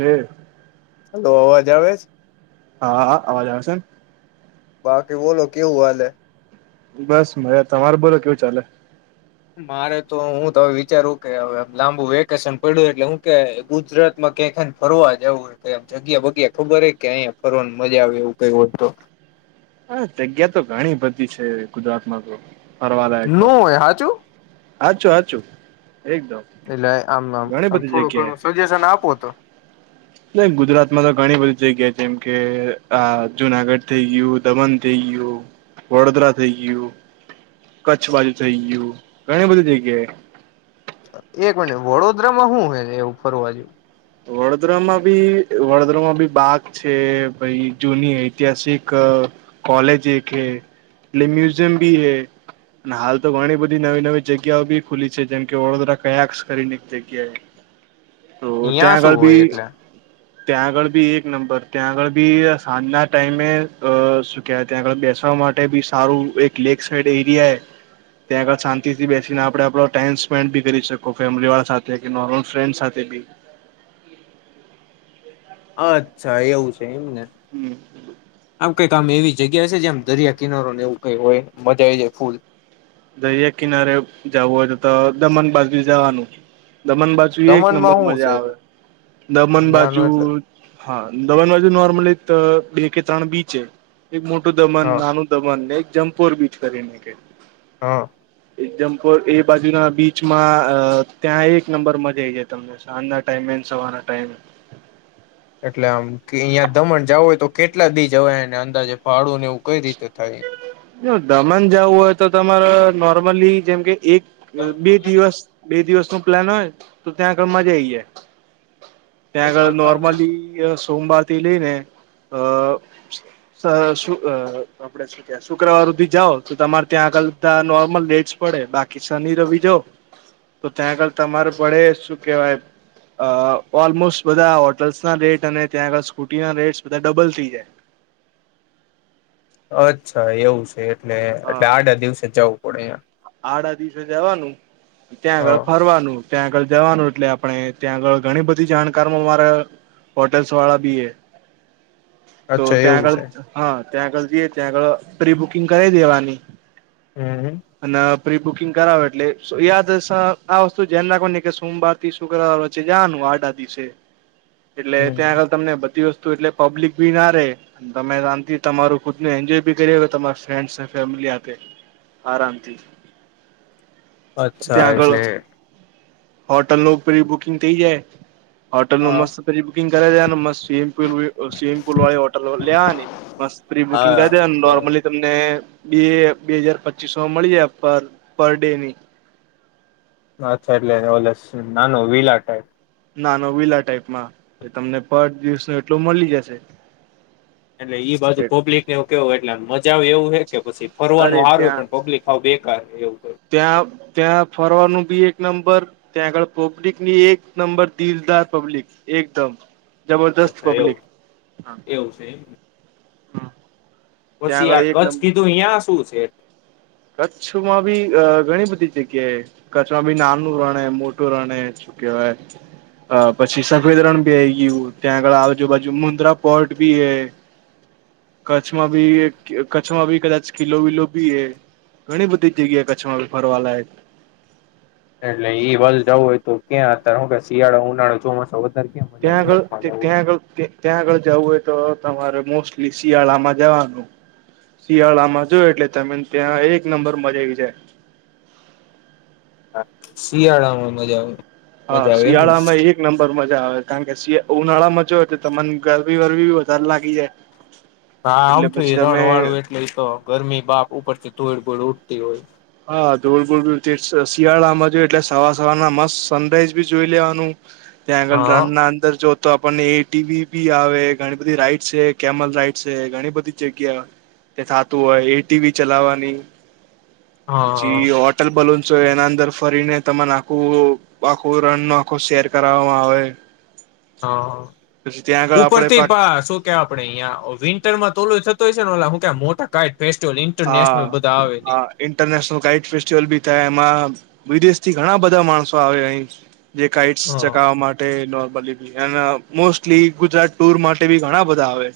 હમ તો અવાજ આવે જ હાા અવાજ આવશે બાકી વોલો કેવું હાલલે બસ મા તમાર બોલો કેવું ચાલે મારે તો હું તો હ વિચારું કે લાંબુ વેકેશન પડ્યું એટલે હું કે ગુજરાતમાં કને ફરવા જવુંમ જગ્યા બગ્યા ખબર હ કે અહીંયા ફરવાની મજા આવે એવું કઈ હોત તો હા જગ્યા તો ઘણી બધી છે ગુજરાત માં તો નું હોય હાચું હચો આચું એટલે આમ આમ આમ થોડું ઘણું સજેશન આપો તો ના ગુજરાત માં તો ઘણી બધી જગ્યા જેમ કે જુનાગઢ થઇ ગયું દમણ થઈ ગયું વડોદરા થઈ ગયું કચ્છ બાજુ થઈ ગયું ઘણી બધી જગ્યાએ એક મિનિટ વડોદરામાં શું હ ને એવું ફરવા જેવું વડોદરામાં બી વડોદરામાં બી બાગ છે ભાઈ જૂની ઐતિહાસિક કોલેજ એક હૈ લ મ્યુઝિયમ ભી હૈ અને હાલ તો ઘણી બધી નવી નવી જગ્યાઓ બી ખુલી છે જેમ કે વડોદરા કયા કરીની જગ્યાએ તો ત્યાં શું આગળ હોય બી એટલે ત્યાં આગળ બી એક નંબર ત્યાં આગળ બી સાંજના ટાઈમે સુક્યા ત્યાં આગળ બેસ માટે બી સારું એક લેક સાઈડ એરિયા ત્યાં આગળ શાંતિ થી બેસીને આપણે આપો ટાઈમ સ્પેન્ડી કરી શકો ફેમિલી વાળા સાથે નોર્મલ ફ્રેન્ડ સાથે બી અચ્છા એવું છે એમને હમ કઈક આમ એવી જગ્યા હ છે જેમ દરિયા કિનારો ને એવું કઈ હોય મજા આવી જાય ફૂલ દરિયા કિનારે જવું હોય તો તો દમણ બાજુ જવાનું દમણ બાજુ એક દમણમાં નંબર હું મજા છે આવે એટલે દમણ બાજુ ન્યાનો એટલે હા દમણ બાજુ નોર્મલી બે કે ત્રણ બીચ છે એક મોટું દમન હા નાનું દમન ને એક જમ્પોર બીચ કરીને ક હા જામ્પોર એ બાજુના બીચમાં અ ત્યાં એક નંબર મજાઈ જાય તમને સાંજના ટાઈમે ત સવાના ટાઈમ એટલે આમ અહં દમણ જવું હોય તો કેટલા દી જવાયને અંદાજે ભાડું ને એવું કઈ રીતે થાય? જો દમણ જવું હોય તો તમારે નોર્મલી જેમ કે એક બે દિવસ બે દિવસ ન પ્લાન હોય તો ત્યાં આગળ મજા આવીઈ જાય ત્યાં આગળ નોર્મલી સોમવાર થી લઈ ને અ આપડે શું ક શુક્રવાર સુધી જાઓ તો તમારે ત્યાં બધા નોર્મલ લેટસ પડે બાકી શનિ રવિ જો તો ત્યાં આગળ તમારે વડે શું કેહેવાય અ ઓલમોસ્ટ બધા હોટલસના રેટ અને ત્યાં આગળ સ્કૂટીના રેટ બધા ડબલ થઈ જાય અચ્છા એવું છે એટલે એટલે હા આડા દિવસે જવું પડે એમ આડા દિવસે જવાનું ત્યાં આગળ હા ફરવાનું ત્યાં આગળ જવાનું એટલે આપણે ત્યાં આગળ ઘણી બધી જાણકારમાં મારે હોટેલ્સ વાળા ભી હૈ તો અચ્છા ત્યાં એવું આગળ છે હા ત્યાં આગળ જઈએ ત્યાં આગળ પ્રી બુકિંગ કરાવ દેવાની હમ્મ અને પ્રી બુકિંગ કરાવો એટલે યાદ આ વસ્તુ ધ્યાન નાખો કે સોમવાર થી શુક્રવાર વચ્ચે જવાનું આડા દિવસે એટલે હમ ત્યાં આગળ તમને બધી વસ્તુ એટલે પબ્લિક ભી ના રે તમે આમ થી તમારું ખુદને એન્જોય બી કરી તમા ફ્રેન્ડ ફેમિલી આરામથી અચ્છા એટલે હોટલનું પ્રિ બુકિંગ થઇ જાય હોટલનું હા મસ્ત પી બુકિંગ કરે રહ્યા ને મસ્ત સ્વિમિંગ પુલ સ્વિમિંગ પુલ વા હોટલ લેવાની મસ્ત પ્રી બુકિંગ હા કરી દેવાનું નોર્મલી બરોબર તમને બે બે હજાર પચીસો મળી જાય પર પર ડેની અચ્છા એટલે ઓ નાનું વલા ટાઈપ નાનો વીલા ટાઈપમાં તમને પર દિવસ ન એટલું મળી જશે એટલે ઈ બાજુ પબ્લિક ને એ કેવું એટલે મજા આવ એવું હે કે પછી અરે ફરવાનું સાર હો ત્યાં પણ પબ્લિક આવાવ બેકાર એવું ક ત્યાં ત્યાં ફરવાનું બી એક નંબર ત્યાં આગળ પબ્લિકની એક નંબર દિલદાર પબ્લિક એકદમ જબરદસ્ત અચ્છા પબ્લિક એવું એવું છે એમ ત્યાં પછી આગળ આ એક કચ્છ નંબર કીધું અયા શું છે કચ્છમાં બી અ ઘણી બધી જગ્યાએ કચ્છમાં બી નાનું રણ મોટું રણ એ કે અ પછી સફવેદ રન બી આઈ ગયું ત્યાં આગળ આજુબાજુ મુન્દ્રા પોર્ટ બી હે કચ્છમાં બી કચ્છમાં બી કદાચ કીલો વિલો બી એ ઘણી બધી જગ્યાએ કચ્છમાં ફરવા લાયક એટલે ઈ વલ જવું હોય તો ક્યાંત શિયાળો ઉનાળો ચોમાસો ત્યાં આગળ ત્યાં આગળ ત્યાં આગળ જવું હોય તો તમારે મોસ્ટલી શિયાળામાં જવાનું શિયાળામાં જોય એટલે તમે ત્યાં એક નંબર મજા આઈ જાય શિયાળામાં મજા આવે હા મજા આવે એમ ને શિયાળામાં એક નંબર મ જા આવે કારણકે ઉનાળા મજા હોય તો તો મને ગરબી વરબીી વધારે લાગી જાય હા એટલે આમ થું પછી તમે રણ વાળું એટલેતો ગરમી બાપ ઉપર થી ધોળ ભૂળ ઉડતી હોય હા દોડૂ શિયાળામાં જો એટલે સવા સવારના મસ્ત સનરાઈઝ ભી જોઈ લેવાનું ત્યાં આગળ હા રનના અંદર જો તો આપણને એ ટીવી બી આવે ઘણી બધી રાઈડ છે કેમલ રાઈડ છે ઘણી બધી જગ્યા તે થાતું હોય એટીવી ચલાવાની હા પછી હોટલ બલૂન છે એના અંદર ફરીને તમાર આખું આખું રણ નો આખો શેર ફરાવામાં આવે હ પછી ત્યાં આગળ આપડે ઉપરથી પા શું કેવા આપડે અહિયા વિન્ટરમાં તો થતો હશે ને મોટા કાઈ હા હા ઇન્ટરનેશનલ કાઇટ ફેસ્ટિવલ ભી થાય એ મા વિદેશ થી ઘણા બધા માણસો આવે અહી જે કઇટ હા ચકાવવા માટે ડો મોસ્ટલી ગુજરાત ટુર માટે બી ઘણા બધા આવે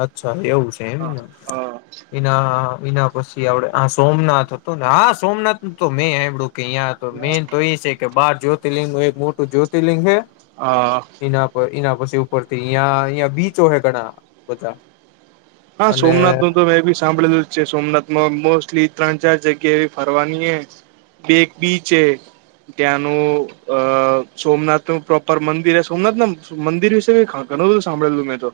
અચ્છા એવું છે એમ હા ના હા એના એના પછી આવડે સોમનાથ હતો ને હા સોમનાથ ન તો મેં સાડું કે અહં મેન તો એ છે તો બાર જ્યોતિર્લિંગ નું એક મોટું જ્યોતિર્લિંગ હે હા એના પર એના પ ઉપર થી અયા અયા બીચો હે ઘણા બધા હા અને સોમનાથ નું તો મેં બી સાંભળેલું જ છે સોમનાથમાં મોસ્ટ લી ત્રણ ચાર જગ્યા એવી ફરવાની એ કે એક બીચ એ ત્યાંનું અ સોમનાથ નું પ્રોપર મંદિર સોમનાથ ના મંદિર વિશે ખ ઘણું બધું સાંભળેલું મેં તો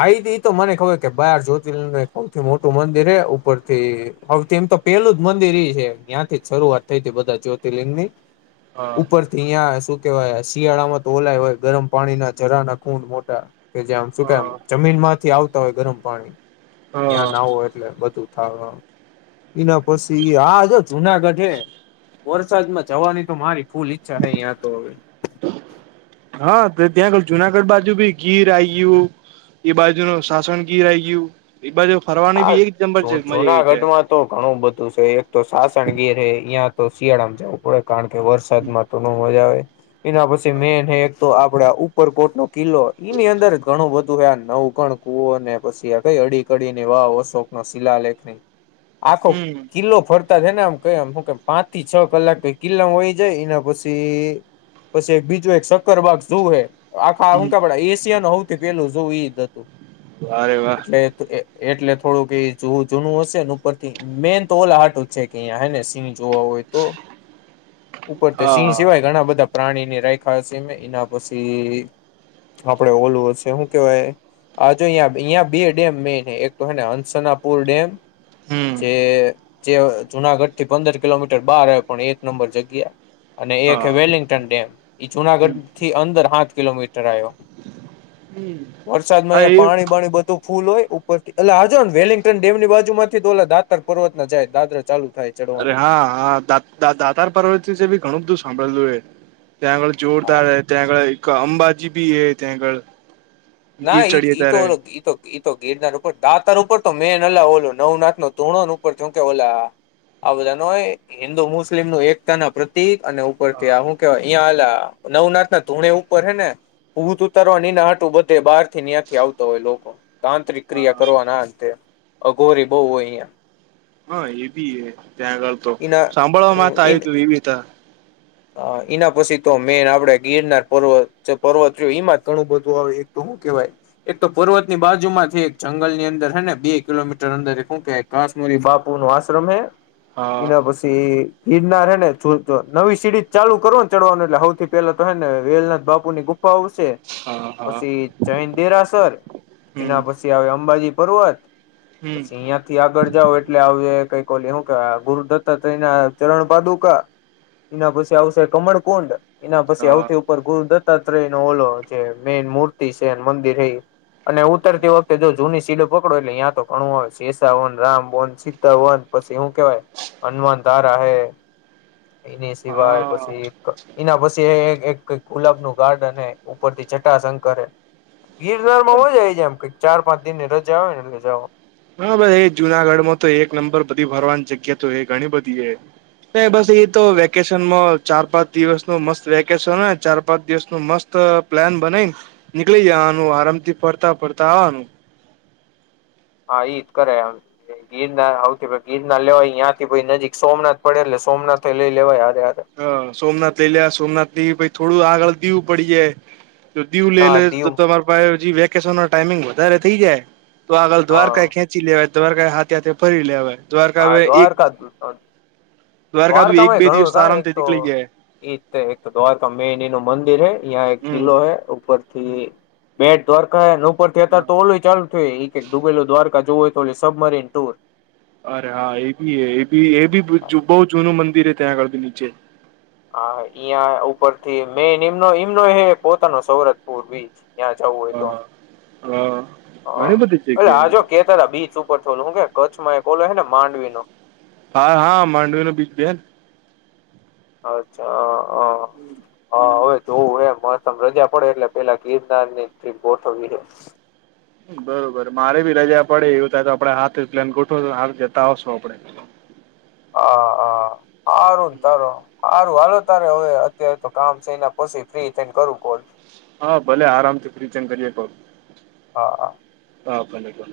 આઈ ગઈ તો મને ખબર કે બાર જ્યોતિર્લિંગનું એક સૌથી મોટું મંદિર હે ઉપરથી તો પેલું જ મંદિર એ છે ત્યાં થી જ શરૂઆત થઈ તી બધા જ્યોતિર્લિંગ ની હા ઉપરથી યાં શું કેવાય શિયાળામાં તો ઓલા હોય ગરમ પાણી ના જરા ના ખુંડ મોટા કે જે આમ શું હા કેમ મીન માંથી આવતા હોય ગરમ પાણી હા ત્યાં નાવો એટલે બધું થાવા ઈના પછી આજજ જુનાગઢ હે વરસાદમાં જવાની તો મારી ફૂલ ઈચ્છા હેયા તો હવે હા તો ત્યાં જુનાગઢ બાજુ ભી ગીર આઈ ગયું એ બાજુ નો શાસન કીર આઈ ગયું એ બાજુ ફરવાની હા બી એક નંબર છે મજા આવી જાય જુનાગઢમાં તો ઘણું બધું છે એક તો સાસણગીર ઇયા તો શિયાળામાં જવું પડે કારણ કે વરસાદમાં તો ન મજા આવે એના પછી મેન એક તો આ પડા ઉપરકોટ નો કિલ્લો ઈમે અંદર ઘણો બ નવ ઘણ કુવોને પછી કઈ અડી કડીને વાવ અશોકનો શિલાલેેખને આખો હમ કિલ્લો ફરતા છે ને કેમ હું કે પાંચ થી છ કલાક કિલ્લા હોય જાય એના પછી પછી એક બીજું એક શક્કર બાગ જોવું હે આખા હું હમ તબડા એશિયા નું હૌથી પેલું જોવું ઈ હતું વા રે વા એટલે એટલે થોડુંક જોવું જૂનું હશે ને ઉપર થી મેઈન તો ઓલા હાટુ જ છે કેં હેને સિ જોવા હોય તો ઉપર તો સિંહ હા સિવાય ઘણા બધા પ્રાણીને ખા છે એના પછી આપડે ઓલુ શું કેવાય આ જો આયા બે ડેમ મેન તો હેને હંસનાપુર ડેમ હમ જે જે જુનાગઢ થી પંદર કિલોમીટર બહાર આવે પણ એક નંબર જગ્યા અને એક હા હે વેલિંગ્ટન ડેમ ઈ હમ જુનાગઢ થી અંદર હાઠ કિલોમીટર વરસાદમાં હા અયા એ પાણી બાણી બધું ફૂલ હોય ઉપરથી એટલે આજો ને વેલિંગ્ટન ડેમની બાજુ માંથી તો ઓ દાતર પર્વત ના જાય દાદરા ચાલુ થાય અરે ચડવાના હા હા દાતાર પર્વત વિશે ભી ઘણું બધું સાંભળેલું એ ત્યાં આગળ હા જોરદાર હે ત્યાં આગળ એક અંબાજી ભી હે ત્યાં આગળ ના ગીર ચડીએ ઈ તો ત્યારે ઓ તો ઈતો ગિરનાર ઉપર દાતર ઉપર તો મેન ઓ ઓલો નવનાથ નો ધૂણોન ઉપર કે ઓલા આ બધા નો હોય હિન્દુ મુસ્લિમનું એકતા ના પ્રતિક અને ઉપરથી હા આ શું કેવાય અં નવ નાથ ના ધૂણે ઉપર હે ને ભૂત ઉતારવા ને એના હાટુ તે બહાર થી ન્યાથી આવતો હોય લોકો તાંત્રિક ક્રિયા હા કરવાના આ ને તે અઘોરી બવ હોય અહિયાં હા એ બી હે ત્યાં આગળ તો ઈના સાંભળવામા આવ્યુ તું એ બી ત એના પછી તો મેન આપડે ગિરનાર પર્વત જે પર્વત ઈ જ ઘણું બધું આવે હું કેવાય એક તો પર્વત ની બાજુમાંથી એક જંગલની અંદર હેને બે કિલોમીટર અંદર કહેવાય બાપુ નો આશ્રમ હે હા એના પછી ગિરનાર હેને નવી સીડી ચાલુ કરો ને ચડવાનું એટલે સૌથી પેલા તો હે ને વેલનાથ બાપુ ની ગુપત આવશે હા હા પછી જૈન દેરાસર હમ એના પછી આવે અંબાજી પર્વત હમ પછી અહિયાં થી આગળ જાવ એટલે આવે કઈક શું કે ગુરુ દત્તાત્રેયના ચરણ પાદુકા એના પછી આવશે કમળકુંડ એના પછી હા આવતી ઉપર ગુરુદત્ત સત્ય ન ઓલો જે મેન મૂર્તિ છે મંદિર એ અને ઉતરતી વખતે જો જૂની સીડ ડ એટલે ્યાં તો ઘણું આવેય શશાન રામ વન સીતા વન પછી શું કવાય અનુમાનદાર હ હ [unintelligible] એની સિવાય પછી એના પછી એક કઈક ગુલાબ નું ગાર્ડ અને ઉપરથી જટા સં કરે ગિરનાર માં મજ આવી જાય એમક ચાર પાંચ દિને રજા આવે ને એટ જઓ હા ભાઈ એ જુનાગઢ માં તો એક નંબર બધી ભરવાની જગ્યા તો એ ઘણી બધી એ એ બસ એ તો વેકેશન માં ચાર પાંચ દિવસ નું મસ્ત વેકેશન હોય ચાર પાંચ દિવસ નું મસ્ત પ્લાન બનાઈ ને નીકળી જ નું આરામથી ફરતા ફરતા આવવાનું હા ઈ જ કરેમ ગીરના આવથી ગીરના લેવાયાં થી નજીક સોમનાથ પડે સોમનાથથે લઈ લેવાયા હ સોમનાથ લઈ લ્યા સોમનાથ પ થોડું આગળ દીવું પડી જાય દીવ લઈ હા લે દીવ તમારે પાસે વેકેશન ટાઈમિંગ વધારે થઈ જાય તો આગળ હા દ્વારકા ખેંચી લેવાય દ્વારકા હાથે હાથે ફરી લેવાય દ્વારકા હા હવે એક દ્વારકા જ દ્વારકા બી એક દ્વારકામાંય બે ઘણું દિવસ ક આરામથી તો નીકળી જાય એઈ એક તો દ્વારકા મેની નું મંદિર હૈ હમ કિલ્લો હૈ ઉપર થી બેટ દ્વારકા હ ઉપર થયા હતા તો ઓલુંય ચાલુ થ ડુબે દ્વારકા જવ હોય તો ઓ સબમરીન ટુર અરે હા એ બી એ બી એ બી બહ જૂનું મંદિર હ ત્યાં આગળ બી નીચે હા અં ઉપર થી મેમનો હ પોતાનો સૌરતપુર બીચ ત્યાં જવું હોય તો હા હા ઘણી બધી એટ આજો જગ્યા કે ત બીચ ઉપર થોડું હું કે કચ્છમાં ઓલો હ ને માંડવી ન હા હા માંડવી ન બીજ બેન અચ્છા હ હા હા હવે જોવું એમ મહતમ રજા પડે એટલે પેલા ગીરનાર નીથી ગોઠવવી રહ્યો બરોબર મારે ભી રજા પડે એવું થાય તો આપડે હાથ પ્લાન ગોઠો હાથ જતા આવશો આપડે હ હ હા ને તારો સારું હાલો તારે હવે અત્યારે તો કામ થને પછી ફ્રી થઈને કરું કો હા ભલે આરામથી ફિચંગ કરીએ હા હા હા કો કો [unintelligible]